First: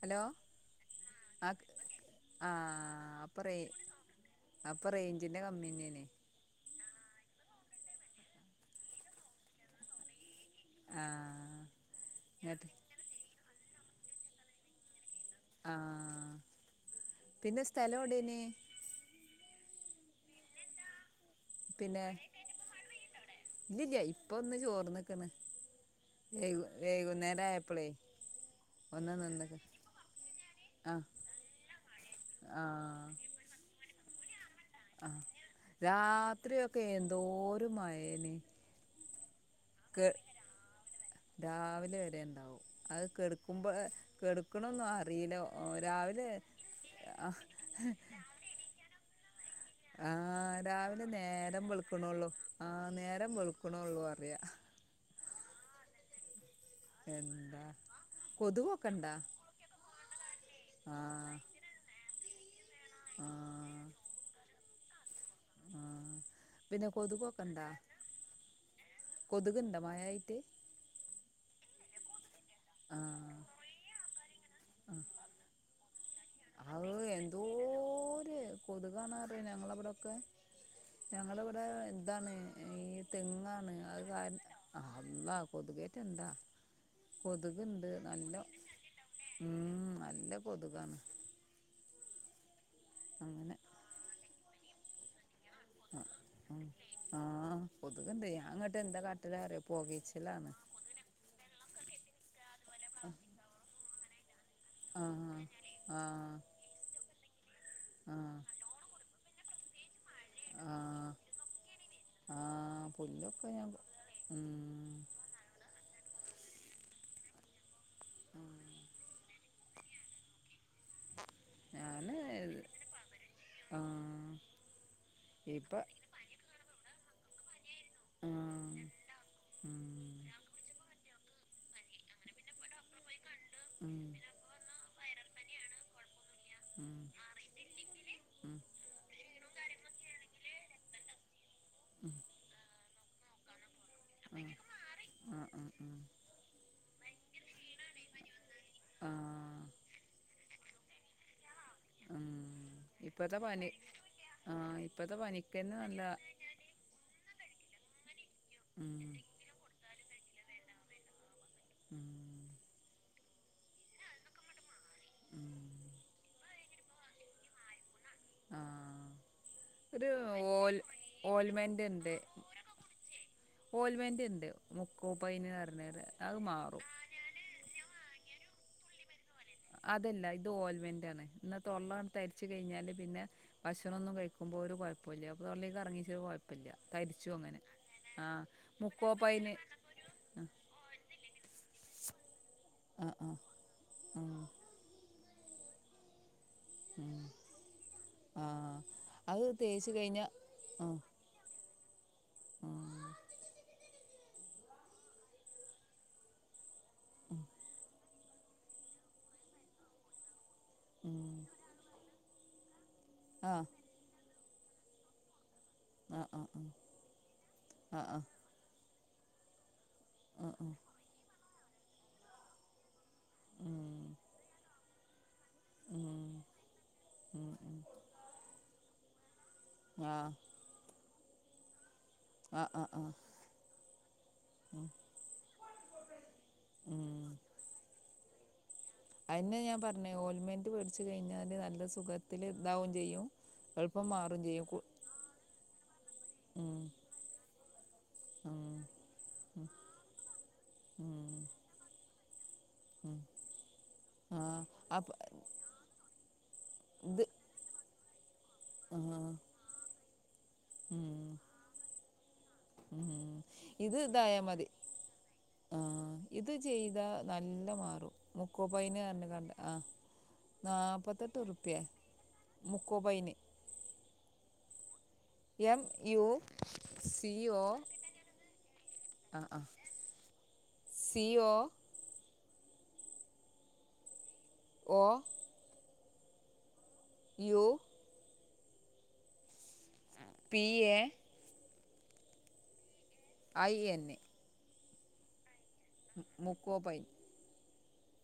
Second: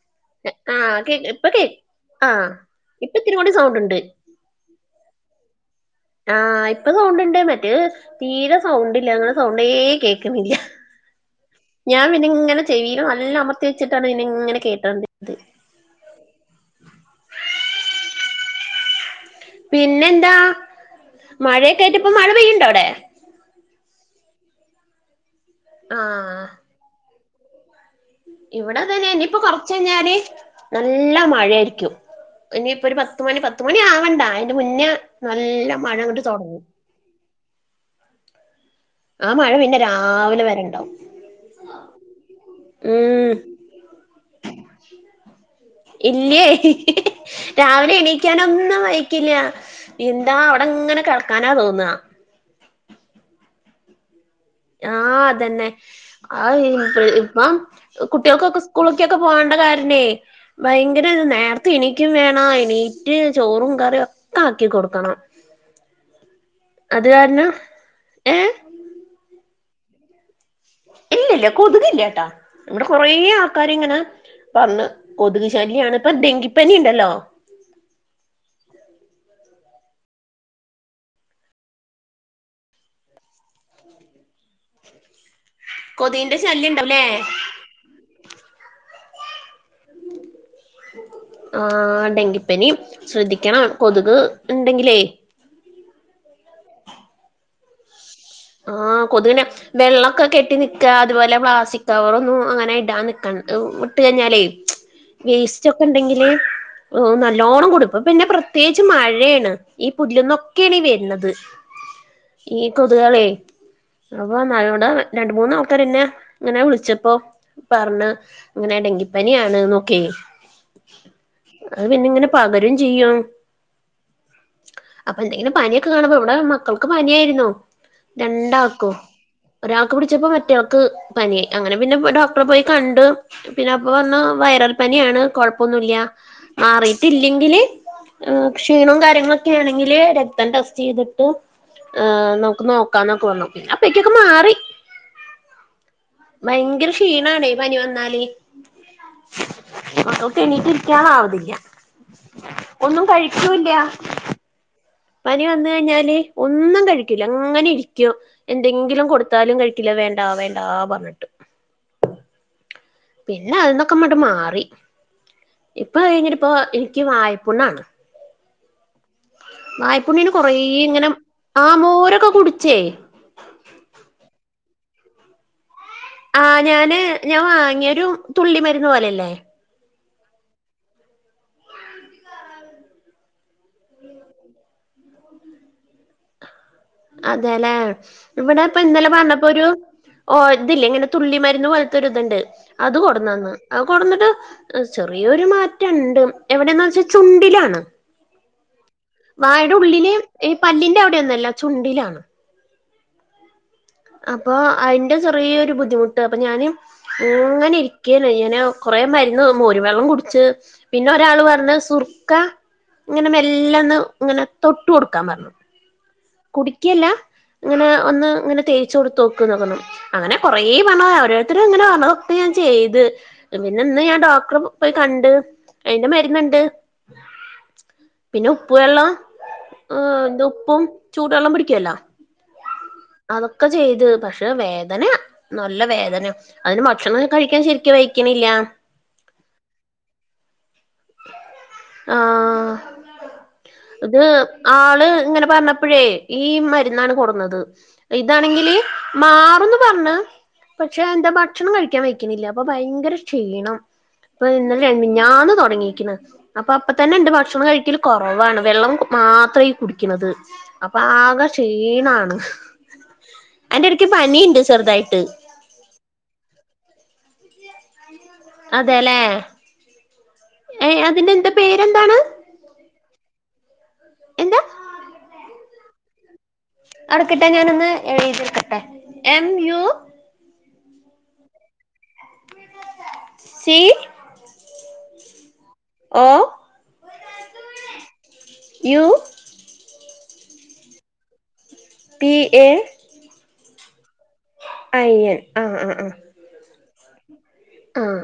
Hello ആ കേ ഇപ്പൊ ആഹ് കേ ക് ആ ഇപ്പൊ ആഹ് ഇത്തിരി അപ്പ കൂടി റേ സൗണ്ട് ഉണ്ട് അപ്പ റെയ്ഞ്ച്ന്റെ കമ്മ്യെന്നേനി ആഹ് ഇപ്പ സൗണ്ട്ണ്ട് മറ്റേ തീരെ സൗണ്ട്ല്ല ഇങ്ങളെ സൗണ്ടേ കേക്ക്ന്നില്ല ആഹ് ഞാൻ പിന്നെങ്ങെനെ ഇങ്ങട്ട് ചെവീല് നല്ല അമർത്തി വെച്ചിട്ടാണ് പിന്നെങ്ങെനെ കോട്ടോണ്ട് ത്ത് ആഹ് പിന്നെ സ്ഥലം ഓടേനീ പിന്നെന്താ മഴയെക്കേയിട്ട് ഇപ്പ മഴ പെയ്യ്ണ്ടോ അവ്ടെ ഇല്ല്യല്ല്യാ ഇപ്പാെന്ന് ചോർന്ന്ക്ക്ണ് ആ വെയ്കു വെയ്കുന്നേരായപ്പളേ ഇവടെ അങ്ങെനെ ഇനിയിപ്പോ കൊർച്ചയ്ഞ്ഞാല് ആഹ് നല്ല മഴായ്രിക്കും ഇനിയിപ്പൊര് ആഹ് പത്ത്മണി പത്തുമണി ആവണ്ട അയ്ന്റെ മുന്നേ നല്ല മഴങ്ങട്ട് താെട്ങ്ങും പ്പേ എന്തോരു മഴേലേ ആ മഴ പിന്നെ രാവിലെ വരെണ്ടാവും രാവിലെ വരെ ഉണ്ടാവും അത് കെടുക്കുമ്പോ കെടുക്കണന്നും അറീല്ല ഓ രാവിലെ ആഹ് ഇൻക്കാണക്കിൽ ഒന്നും വെക്കില്ല്യ ആ രാവിലെ നേരം വെളുക്കണള്ളൂ ആ നേരം വെളുക്കണള്ളൂ അറിയ ആഹ് അതന്നെ ആ ഇ ഇപ്പം എന്താ കുട്ടികൾക്കൊക്കെ കൊതുകൊക്കെ ഇണ്ടാ സ്കൂളൊക്കെയൊക്കെ പോകണ്ട കാരണേ ഭയങ്കര ആഹ് നേരത്തെ എനിക്കും വേണം എണിറ്റ് ചോറും ആഹ് കറിയും ഒക്കെ ആക്കി കൊടുക്കണം ആ പിന്നെ അത് കാരണം കൊതുകൊക്കെണ്ടാ ഏഹ് കൊതുകിണ്ട മഴയായിട്ട് ഇല്ല ഇല്ല കൊതുക് ഇല്ല്യട്ടാ ഇവിടെ കൊറേ ആഹ് ആൾക്കാാര് ഇങ്ങനെ പറഞ് കൊതുക് ശ ശല്ല്യണ് അത് എന്തോര് കൊതുകാണ്റിയ ഞങ്ങളവിടൊക്കെ ഞങ്ങളിവിടെ എന്താണ് ഈ തെങ്ങാണ് അത് ക അള്ള കൊതുക്ക്കെട്ടണ്ട കൊതുകിന്റെ ശല്യം ഉണ്ടാവുല്ലേ കൊ കൊതക്ണ്ട് നല്ലം ഉ നല്ല കൊതുകാണ് ആ ഡെങ്കിപ്പനി അങ്ങനെ ശ്രദ്ധിക്കണം കൊതുക് ഇണ്ടെങ്കിലേ ആഹ് ആഹ് കൊതുകണ്ട് ഞാൻ അങ്ങോട്ട് എന്താ കാട്ടിലറിയോ പോകയിച്ചലാണ് ക്കാ അതുപോലെ പ്ലാസ്റ്റിക് കവർ ഒന്നും അങ്ങനെ ഇടാൻ നിക്ക ഇണ്ട്കഴിഞ്ഞാലേ ആഹ് വേസ്റ്റ് ഒക്കെ ഉണ്ടെങ്കില് ആഹ് നല്ലോണം കൊടുപ്പും പിന്നെ ആഹ് പ്രത്യേകിച്ച് മഴയാണ് ഈ പുല്ല്ന്നൊക്കെയാണ് ഈ ആഹ് വരുന്നത് ഈ ആഹ് കൊതുകളെ. പുല്ലൊക്കെ ഞാൻ അപ്പൊ മഴയേണ്ട് ഉം രണ്ട് മൂന്ന ആൾക്കർന്നെ ഇങ്ങനെ വിളിച്ചപ്പോ പറണ് ഇങ്ങനെ ഡെങ്കിപ്പനിയാണ്ന്ന് ഒകെ അത് പിന്നെ ഞാന് ഇങ്ങനെ പകരയും ചെയ്യും ആഹ് അപ്പൊ എന്തെങ്കിലും ഇപ്പ പനിയൊക്കെ കാണുമ്പോ ഇവിടെ മക്കൾക്ക് പനിയാരുന്നു ആഹ് രണ്ടക്കും ഉം ഒരാൾക്ക് പിടിച്ചപ്പോ മറ്റേ ആൾ ക്ക്‌ പനിയായി അങ്ങനെ പിന്നെ ഡോക്ടറെ പോയി കണ്ട് പിന്നെ ഉം അപ്പോപറഞ്ഞു വൈറൽ പനിയാണ് കുഴപ്പൊന്നുമല്ല ഉം മാറിയിട്ടില്ലെങ്കിൽ ഉം ക്ഷീണവും കാര്യങ്ങൾ ക്കെ ആണെങ്കിൽ രക്തം ടെസ്റ്റ് ചെയ്തിട്ട് ഉം നമുക്ക് നോക്കാംന്നൊക്കെ വന്നു അപ്പൊയെക്കും ഒക്കെ മാറി ആഹ് ആഹ് ആഹ് അഹ് ഭയങ്കര ക്ഷീണണേ പനി വന്നാല് ആഹ് ആഹ് മക്കൾക്ക് എനിക്ക് ഇരിക്കാൻ ആവതില്ല ഉം ഒന്നും ഇപ്പത്തെ പനി കഴിക്കൂല്ല്യ ആഹ് ഇപ്പത്തെ പനിക്കന്നെ നല്ല ഒന്നും കഴിക്കില്ല അങ്ങനെ ഇരിക്കും ഉം എന്തെങ്കിലും കൊടുത്താലും കഴിക്കില്ല വേണ്ട വേണ്ടാ പറഞ്ഞിട്ട് ഉം പിന്നെ അതിന്നൊക്കെട്ട് മാറി ഉം ഇപ്പൊ കഴിഞ്ഞിട്ട ഇപ്പൊ എനിക്ക് വായ്പുണ്ണാണ് ആഹ് ഒരു വായ്പുണ്ണിന് കൊറേ ഓൽ ഇങ്ങനെ ആ ഓൽമന്റ് ഇണ്ട് മോരൊക്കെ കുടിച്ചേ ഓൽമെന്റ്ണ്ട് മുക്കോപൈന് പറഞ്ഞരൂ ആ ഞാന് ഞാൻ വാങ്ങിയൊ ഒരു തുള്ളി മരുന്ന് പോലെല്ലേ അതല്ല ഇത് ഓൽമെന്റ് ആണ് ഇന്ന തൊള്ള തരിച്ച് കഴിഞ്ഞാല് പിന്നെ ഭക്ഷണൊന്നുംകഴിക്കുമ്പോ ഒരു കുഴപ്പമല്ല അപ്പൊ തൊള്ളേക്ക് ഇറങ്ങിച്ച കുഴപ്പം കുഴപ്പം ഇല്ല തരിച്ചു അങ്ങനെ അതെല്ലേ ആഹ ഇവിടെ ഇപ്പ ഇന്നലെ പറഞ്ഞപ്പോ മുക്കോപ്പയിന് ഒരു ഓ ഇതില്ലേ ഇങ്ങനെ തുള്ളി മരുന്ന് പോലത്തൊരു ഇതുണ്ട് അത് ആഹ് ആഹ് കൊടന്നന്ന് ആ കൊടന്നിട്ട് ആഹ് ചെറിയൊരു മാറ്റം ഉണ്ട് എവിടെന്ന് വെച്ചാ ഉം ചുണ്ടിലാണ് ആഹ് അത് വായയുടെ തേച്ച് ഉള്ളില് കഴിഞ്ഞാ ഈ ആഹ് പല്ലിന്റെ അവിടെ ഒന്നുംല്ല ചുണ്ടിലാണ് ആഹ് അപ്പൊ അതിന്റെ ചെറിയൊരു ബുദ്ധിമുട്ട് അപ്പൊ ഞാന് ങ്ങനെ [unintelligible] കൊറെ മരുന്ന് മോര് വെള്ളം കുടിച്ച് പിന്നെ ഉം ഒരാള് പറഞ്ഞു സുർക്ക ഇങ്ങനെ ആഹ് മെല്ലൊന്ന് ഇങ്ങനെ തൊട്ട് കൊടുക്കാൻ പറഞ്ഞു ആഹ് ആഹ് ആഹ് കുടിക്കെല്ല. ങ്ങനെ ആഹ് ഒന്ന് ങ്ങനെ തേച്ചൊട്ത്തോക്ക് ന്നാ പർഞ്ഞെ. അങ്ങനെ ആഹ് കൊറേ ആഹ് പർഞ്ഞ [unintelligible] അവര് ത്ര ങ്ങനെ പർണു. തേ ഞാൻ ചെയ്ത്. പിന്നെ ഇന്ന് ഉം ഞാൻ ഡോക്ടറ് പോയി കണ്ട് അയ്ന്റെ ഉം മര്ന്ന്ണ്ട്. ഉം ഉം പിന്നെ ഉപ്പ് വെള്ളം. ഉം ആഹ് ന്താ ഉപ്പും ചൂടെള്ളം പിടിക്കല്ലാ ആഹ് ആഹ് ആഹ് അതൊക്കെ ചെയ്ത്. പക്ഷെ വേദന നല്ല വേദന്യാ. അതിന് ഭക്ഷണം ഉം കഴിക്കാൻ ശരിക്കു വെയിക്കിണില്ലാ. അയെന്നെ ഞാപർഞ്ഞെ. ഓൽമെന്റ് വേട്ച്ച് കഴിഞ്ഞാല് നല്ല സുഖത്തില് ആഹ് താവും ചെയ്യും. എളുപ്പം ഇത് മാറും ചെയ്യും കു ആള് ഇങ്ങനെ പർണപ്പഴേ ഈ ഉം മരുന്നാണ് കൊട്ന്നത്. ഉം ഇതാണെങ്കില് മാറുംന്ന് പർണ്. പക്ഷെ ഉം എന്താ ഭക്ഷണം കഴിക്കാൻ വൈക് ക്കിണില്ല അപ്പൊ ഭയങ്കര ഉം ക്ഷീണം. [unintelligible] ആഹ് ഇന്നലെ, അപ്പ മിഞ്ഞഞ്ഞാന്ന് തുടങ്ങി ക്കിണെ അപ്പൊ അപ്പ ഇത് തന്നെണ്ട് ഭക്ഷണം കഴിക്കല് കൊറവാണ്. വെള്ളം കു ആഹ് മാത്ര ഈ കുടിക്ക്ണത്. അപ്പൊ ഉം ആകെ ക്ഷീണാണ്. ഉം ഇത് അയിന്റെട്ക്ക് ഇതായാ പനിണ്ട് മതി ചെർതായിട്ട്. ആഹ്. ഇത് ചെയ്താ നല്ല മാറും മുക്കോപൊയ്ന് അതെല്ലേ അർഞ്ഞ്ങ്ങാണ്ട് ആഹ്. ഏ അതിന്റെ നാപ്പത്തെട്ട് എന്താ റുപ്യേ. പേരെന്താണ് മുക്കൂബൈന് എന്താ? എം യു സി അട്ക്ക്ട്ടെ ഒ ഞാനൊന്ന് എഴ്തിട്ക്കട്ടെ. എം ആഹ് ആഹ് U C O C O O U U P A P A I എന്ന്‌ ഐ എൻ ആഹ് ആഹ്ആഹ് മുക്കോബൈൻ ആഹ്.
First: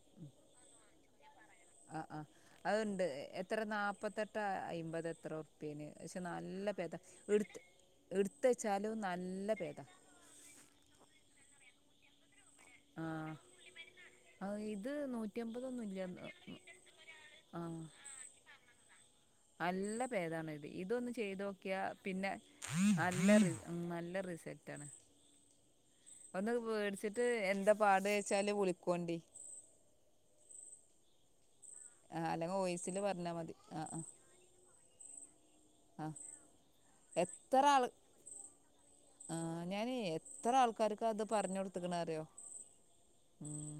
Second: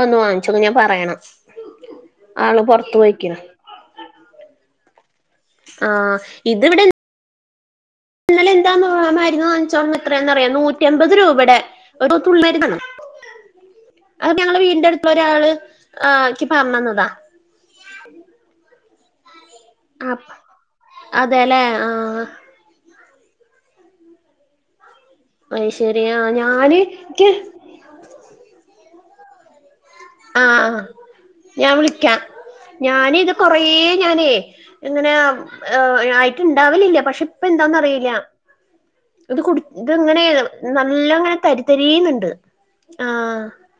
അഒന്ന് വാങ്ച്ചോക്ക ഞാ പറയണം ആഹ് ആഹ് ആള് പൊറത്ത് അഅ്ണ്ട്. എ പോയിക്കണ് എത്ര നാപത്തെട്ടാ, അയ്മ്പത എത്രോ പിന്നെ ആഹ് ക്ഷെ നല്ല ഇതിവിടെ പേതാ. ഇട്ത്ത് ഇട്ത്തെച്ചാലും നല്ല പേതാ. എത്രേന്നറിയോ? നൂറ്റിമ്പത് രൂപയ്ടെ ഒരു തുള്ളി മര്ന്നാണ്. ആ അഅ് ആ ഞങ്ങൾടെ വീടിന്റെ ഇത് അട്ത്ത്ള്ള ഒരാള് ആ ഇക്കി പർഞ്ഞന്നതാ. ആഹ് അല്ല അ പേതാണ് ഇത്. ഇതൊന്ന് അതേല്ലേ ചെയ്തോക്കിയാ. ആഹ് പിന്നെ നല്ല റി ഉം നല്ല റിസൽറ്റാണ്. അയ് ശെരി ആഹ് ഒന്ന് ഞാന് വേട്ച്ചിട്ട് ഇക്ക് എന്താ പാട് ച്ചാല് വിൾക്കോണ്ടി. ആഹ് ആഹ് ഞാ വിളിക് ക്യാ. ആ അല്ലെങ്കിൽ വോയിസില് ഞാനിത് പറഞ്ഞാൽ മതി കൊറേ ആ ആ ഞാനേ ങ്ങനെ വ് ആ ഏ അയിക്ക്ണ്ടാവലില്ല. പക്ഷെ എത്ര ആള് പ്പന്താന്നറീല. ആ ഇത് കുടി ത് ഞാനേ ങ്ങനെ എത്ര ആൾക്കാർക്ക് നല്ല അത് ങ്ങനെ പറഞ്ഞു കൊടുത്തക്കണ അറിയോ തരിതരിന്ന്ണ്ട്. ആഹ് ഉം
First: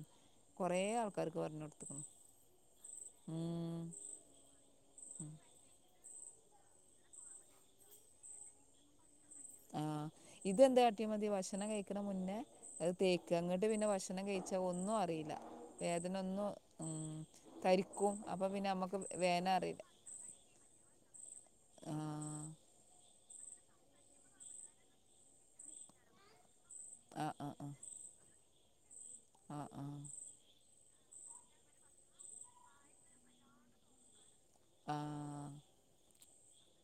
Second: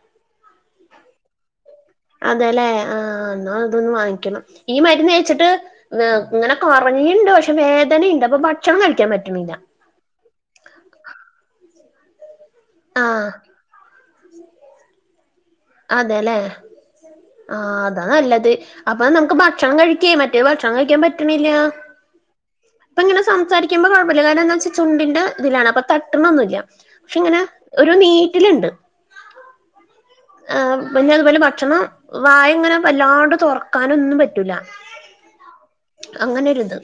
കൊറേ ആൾക്കാര്ക്ക് പർഞ്ഞൊ ട്ത്ത്ക്ക്ണ്. അതേല്ലെ. ആഹ് ന്നാ ത് ന്ന് വാങ്ങിക്കണം. ഈ മര്ന്നയ്ച്ചിട്ട് ന്നേ ങ്ങനെ കൊൾഞ്ഞിണ്ട്. പക്ഷെ വേദനയ്ണ്ട് അപ്പൊ ഭക്ഷണം കഴിക്കാൻ പറ്റണില്ല. ആഹ്. ഇത് എന്താ അട്ടിയാമതി ഭക്ഷണം കഴിക്കണ മുന്നേ അഅ് തേക്ക. ആഹ് ങ്ങട്ട് പിന്നെ ഭക്ഷണം കഴിച്ചാ ഒന്നും അറിയില്ല. വേദന അതെല്ലേ ഒന്നും ഉം ആഹ് അതാ തരിക്കും. അപ്പൊ നല്ലത് പിന്നെ അമ്മക്ക് അപ്പൊ നമുക്ക് വേന ഭക്ഷണം അറീല. കഴിക്കേ മറ്റേ ഭക്ഷണം കഴിക്കാൻ പറ്റണില്ല ആഹ് ഇപ്പൊ ഇങ്ങനെ സംസാരിക്കുമ്പോ കുഴപ്പമില്ല കാരണം എന്ന് വെച്ചാ ചുണ്ടിന്റെ ഇതിലാണ് അപ്പം തട്ടണൊന്നുമില്ല പക്ഷെ ഇങ്ങനെ ഒരു നീറ്റലുണ്ട് ആഹ് ആഹ് ആഹ് പിന്നെ അതുപോലെ ഭക്ഷണം വായ് ഇങ്ങനെ വല്ലാണ്ട് തുറക്കും ക്കാണനൊന്നും പറ്റൂല അങ്ങനൊരുത്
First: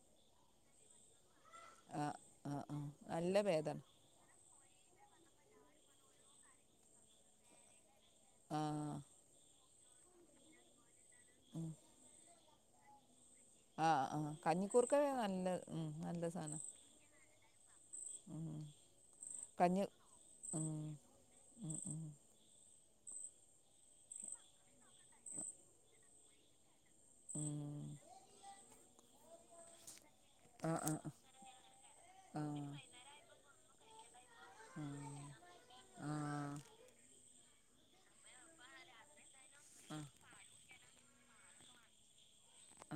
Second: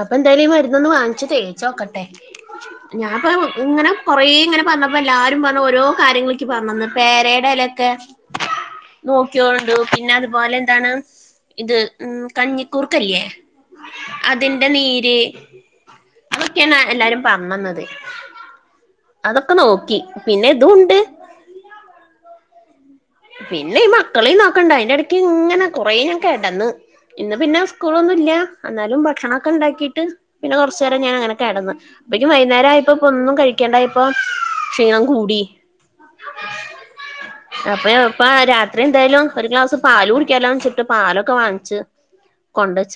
അപ്പൊ എന്തായാലും ഈ മരുന്നൊന്ന് വാങ്ങിച്ചിട്ട തേച്ച് ആ നോക്കട്ടെ ആ ആ ആ ഞാൻ ഇപ്പ നല്ല ഭേദാണ് ഇങ്ങനെ കൊറേ ഇങ്ങനെ പറഞ്ഞപ്പോ എല്ലാരും പറഞ്ഞ ഓരോ കാര്യങ്ങൾ ഇക്ക് പറഞ്ഞന്ന് പേരയുടെ ഇലൊക്കെ ആഹ് നോക്കിയോണ്ട് പിന്നെ അതുപോലെ എന്താണ് ഇത് ഉം കഞ്ഞിക്കൂർക്ക ഇല്ലേ ആഹ് ആഹ് കഞ്ഞിക്കൂർക്ക നല്ല ഉം നല്ല സാധനാ അതൊക്കെയാണ് എല്ലാരും പറഞ്ഞന്നത് ഉം അതൊക്കെ കഞ്ഞി നോക്കി പിന്നെ ഉം ഇതും ഉണ്ട് ഉം ഉം പിന്നെ ഈ മക്കളെ നോക്കണ്ട അതിന്റെ ഇടയ്ക്ക് ഇങ്ങനെ കൊറേ ഞാൻ കിടന്ന് ഇന്ന് പിന്നെ ഉം സ്കൂളൊന്നും ഇല്ല എന്നാലും ഭക്ഷണൊക്കെ ഉണ്ടാക്കീട്ട് പിന്നെ ആ കുറച്ചു ആ നേരം ഞാൻ അങ്ങനെ കിടന്ന് അപ്പക്കു ആ വൈകുന്നേരം ആയപ്പോ ഇപ്പ ഒന്നും കഴിക്കേണ്ടായപ്പ ക്ഷീണം കൂടി ആഹ് അപ്പൊ ഇപ്പ രാത്രി എന്തായാലും ഒരു ഗ്ലാസ് പാല് കുടിക്കാലോ വച്ചിട്ട് പാലൊക്കെ വാങ്ങിച്ച്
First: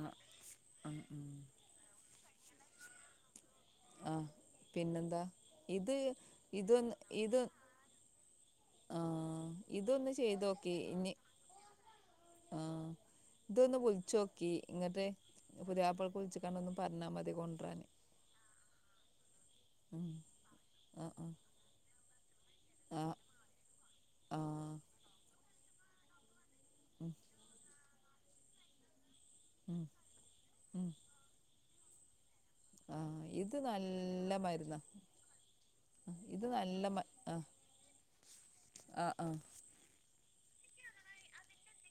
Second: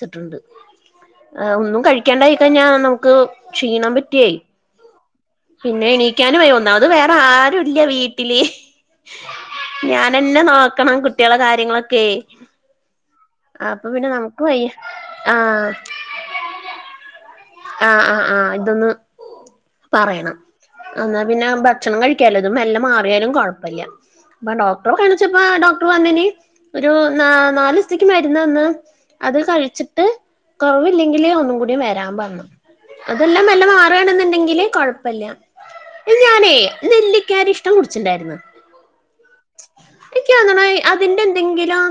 ആ ആ ഉം ഉം ഒന്നും കഴിക്കാണ്ടായി കഴിഞ്ഞാൽ നമുക്ക് ക്ഷീണം ആ പറ്റിയായി പിന്നെന്താ പിന്നെ ഇത് എണീക്കാൻ വയ്യ ഒന്നാമത് ഇതൊന്ന് വേറെ ആരും ഇല്ല വീട്ടില് ആഹ് ഇതൊന്ന് ഞാനെന്നെ ചെയ്തോക്കിയേ നോക്കണം ഇനി കുട്ട്യാളെ കാര്യങ്ങളൊക്കെ ആഹ് ഇതൊന്ന് അപ്പൊ പിന്നെ ഒഴിച്ച് നമുക്ക് നോക്കിയേ വയ്യ ഇങ്ങട്ട് ആഹ് പുതിയാപ്പള ഒഴിച്ച് ഒന്ന് പറഞ്ഞാൽ മതി കൊണ്ട് വരാന് ആഹ് ആഹ് ആഹ് ഇതൊന്ന് പറയണം എന്നാ ആ പിന്നെ ഭക്ഷണം കഴിക്കാല്ലോ അതും മെല്ല ആ മാറിയാലും കുഴപ്പമില്ല ആ അപ്പ ഡോക്ടറെ കാണിച്ചപ്പോ ഡോക്ടർ വന്നിന് ഒരു നാല് ദിവസത്തേക്ക് മരുന്ന് തന്ന് അത് ഉം കഴിച്ചിട്ട് ഉം കുറവില്ലെങ്കില് ഒന്നും കൂടി വരാൻ പറഞ്ഞു ആ അതെല്ലാം ഇത് മെല്ല നല്ല മാറുവാണെന്നുണ്ടെങ്കിൽ മരുന്നാ കൊഴപ്പമില്ല ഈ ഇത് ഞാനേ നല്ല മ ആ നെല്ലിക്ക അരിഷ്‌ടം കുടിച്ചിട്ടുണ്ടായിരുന്നു ആ ആ എനിക്ക് തോന്നണെ അതിൻ്റെ എന്തെങ്കിലും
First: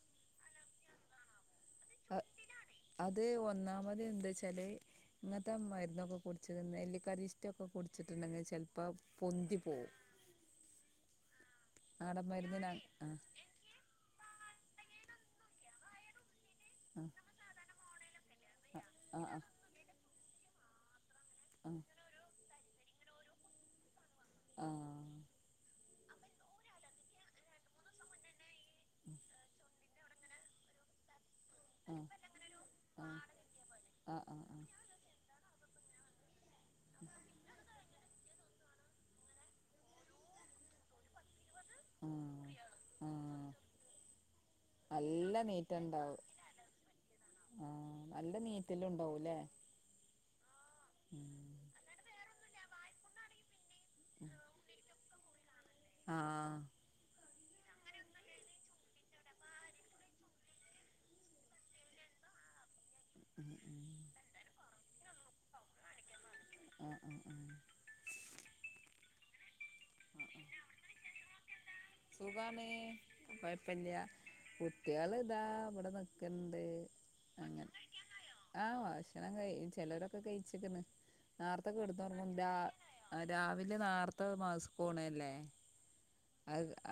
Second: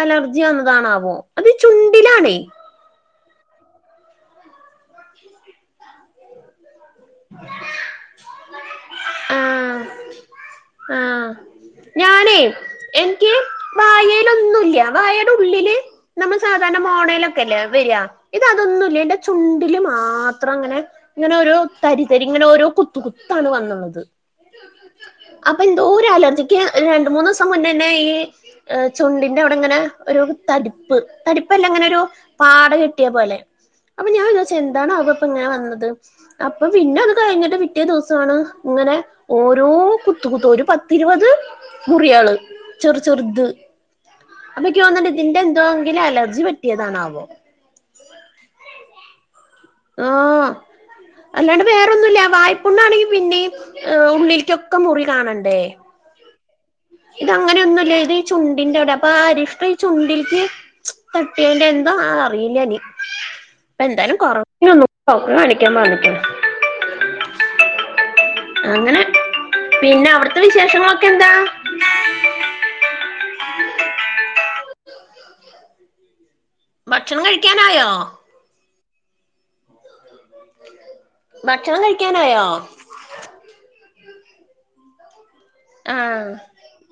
അലർജി വന്നതാണാവോ അത് ആഹ് ചുണ്ടിലാണേ അത് ഒന്നാമത് എന്ത് വെച്ചാല് ഇങ്ങനത്തെ മരുന്നൊക്കെ കുടിച്ചിരുന്ന അരിഷ്ടം ഒക്കെ കുടിച്ചിട്ടുണ്ടെങ്കിൽ ചിലപ്പോ പൊന്തി പോവും ആഹ് ആഹ് നാടൻ ഞാനേ മരുന്നിന് ആ എനിക്ക് വായേൽ ഒന്നുമില്ല വായുടെ ഉള്ളില് നമ്മൾ സാധാരണ മോണയിലൊക്കെ അല്ലേ വരിക ഇത് അതൊന്നും ഇല്ല എന്റെ ആ ആ ആ ചുണ്ടി ചുണ്ടില് മാത്രം അങ്ങനെ ഇങ്ങനെ ഓരോ ആ തരിതരി ഇങ്ങനെ ഓരോ കുത്ത് കുത്താണ് വന്നുള്ളത് ആഹ് അപ്പൊ ന്തോ രു അലർജിക്ക് രണ്ടു മൂന്നൂസം മുന്നന്നെ ഈ ഹയ് ചുണ്ടിന്റെ അവിടെ ങ്ങനെ ഒരു തടിപ്പ് തടിപ്പല്ലാ ങ്ങനെ ആ ഒരു പാട കെട്ടിയ പോലെ അപ്പൊ ആ ഞാൻ വിചാരിച് ആ എന്താണവോ പ്പ ങ്ങനെ വന്നത് അപ്പൊ പിന്നെത് കഴിഞ്ഞിട്ട് പിറ്റേ ദിവസാണ് ങ്ങനെ ഓരോ കുത്ത് കുത്ത ഒരു പത്തിരുപത് മുറിയാള് ആ ചെറുചെറുത് ആ അപ്പൊക്കിഓന്നിണ്ട് നല്ല തിന്റെ എന്തോങ്കിലും അലർജി പറ്റിയതാണാവോ ആഹ് നല്ല നീറ്റെല് ണ്ടാവൂല്ലേ ആഹ് അല്ലാണ്ടെ വേറൊന്നുംല്ല വായ്പുണ്ണാണെ പിന്നെ ഉള്ളില്ക്കൊക്കെ മുറി കാണണ്ടേ ആഹ് ഇത് അങ്ങനെയൊന്നുല്ല ഇത് ഈ ചുണ്ടിന്റെ അവിടെ അപ്പൊ അരിഷ്ടം ഈ ചുണ്ടിൽക്ക് തട്ടിയതിന്റെയോഎന്തോ ആവോ അറിയില്ലനി ഉം ഉം എന്തായാലും കൊറവില്ലേൽ ഒന്ന് കൂടെ ഡോക്ടറെ കാണിക്കാൻ പറഞ്ഞേക്കണു ആഹ് ആഹ് ആഹ് അങ്ങനെ പിന്നെ അവിടത്തെ വിശേഷങ്ങളൊക്കെ എന്താ സുഖാണ് കൊയപ്പല്യ കുട്ട്യോള് താ വിടെ നിക്ക് ക്കെണ്ട് ഭക്ഷണം അങ്ങനെ കഴിക്കാനായോ ഫുഡ് കഴിക്കാൻ ആയോ ആഹ് ഭക്ഷണം കയ് ചെ ലവരൊക്കെ കഴിച്ചിക്ക്ന്ന് നേർത്ത ഭക്ഷണം കെട്ന്നോറങ്ങും കഴിക്കാനായോ രാ ആ രാവിലെ നാർത്തെ മാസ് പോണതല്ലേ ആഹ്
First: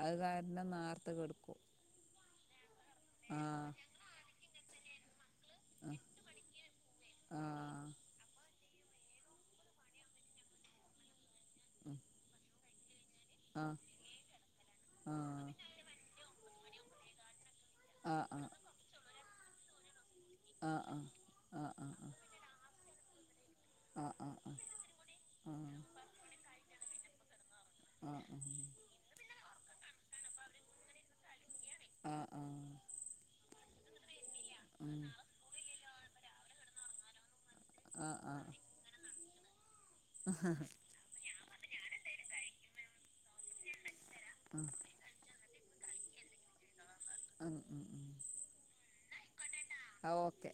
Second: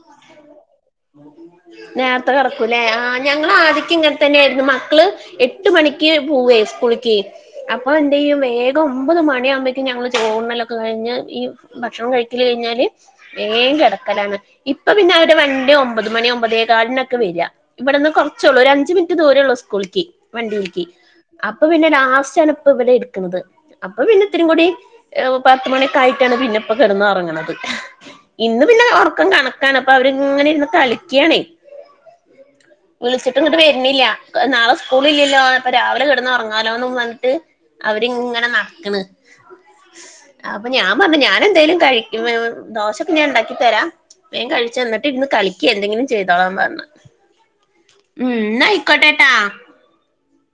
ഐത്അയ് കാരണം നേർത്ത കെടക്കും നേർത്ത കെടക്കും ലെ ആ ആഹ് ഞങ്ങളാദ്യക്കെ ങ്ങനെതന്നെയ ആയിരുന്നു മക്കള് എട്ട് മണിക്ക് പോവേയ് സ്കൂളിക്ക് ആഹ് അപ്പ എ യ്യും വേഗം ഒമ്പത് മണിയവുബോഴേക് ഞങ്ങള് ചോർണ്ണലൊക്കെ കഴിഞ്ഞ് ഈ ഭക്ഷണം കഴിക്കൽ കഴിഞ്ഞാല് വേം ആഹ് കെടക്കലാണ് ഇപ്പൊ ഉം പിന്നെ അവര് വണ്ടി രു ഒമ്പത് മണി ഒമ്പതേ കാൽനോക്കെ വര്യ ഇവിടന്ന് ആഹ് ആഹ് കുറചോള്ളൂ ഒരു അഞ്ച് മിനിറ്റ് ദൂരോള്ളൂ സ്കൂൾക്ക് ആഹ് വണ്ടിൾക്കി ആഹ് ആഹ് അപ്പൊ ആഹ് പിന്നെ ലാസ്റ്റ് ആണ് ഇപ്പ ഇവിടെടുക്കുന്നത് അപ്പൊ ആഹ് ആഹ് ആഹ് ആഹ് ആഹ് ആഹ് ആഹ് ആഹ് ആഹ് ആഹ് പിന്നെ ഇത്തിരിം കൂടി പത്ത് മണിയോക്കെയിട്ടാണ് പിന്നെപ്പ കിടന്ന ഒറങ്ങണത് ഇന്ന് പിന്നെ ഉറക്കം കണക്കാന് അപ്പൊ അവരിങ്ങനെരുന്ന് കളിക്കാണേ ആഹ് വിളിച്ചിട്ട്ങ്ങട്ട് വര്ന്നില്ല നാളെ സ്കൂളില്ലല്ലോ അപ്പൊ രാവിലെ കിടന്ന് ഉറങ്ങാലോം ന്ന് പറഞ്ഞിട്ട് ആഹ് ആഹ് അവരിങ്ങനെ ആഹ് നടക്ക്ണ് അപ്പൊ ഞാൻ പറഞ് ഞാൻെന്തേലും കഴിക്കും ദോശൊക്കെ ഞാൻ ണ്ടാക്കി തരാ വേം കഴിചോ ന്നിട്ട് ഇര്ന്ന് കളി ന്തെങ്കിലും ചെയ്തോളാംന്ന് ഉം ഉം ഉം റഞ്ഞ ന്നാ ആയിക്കോട്ടേട്ടാ ആഹ് ഓക്കെ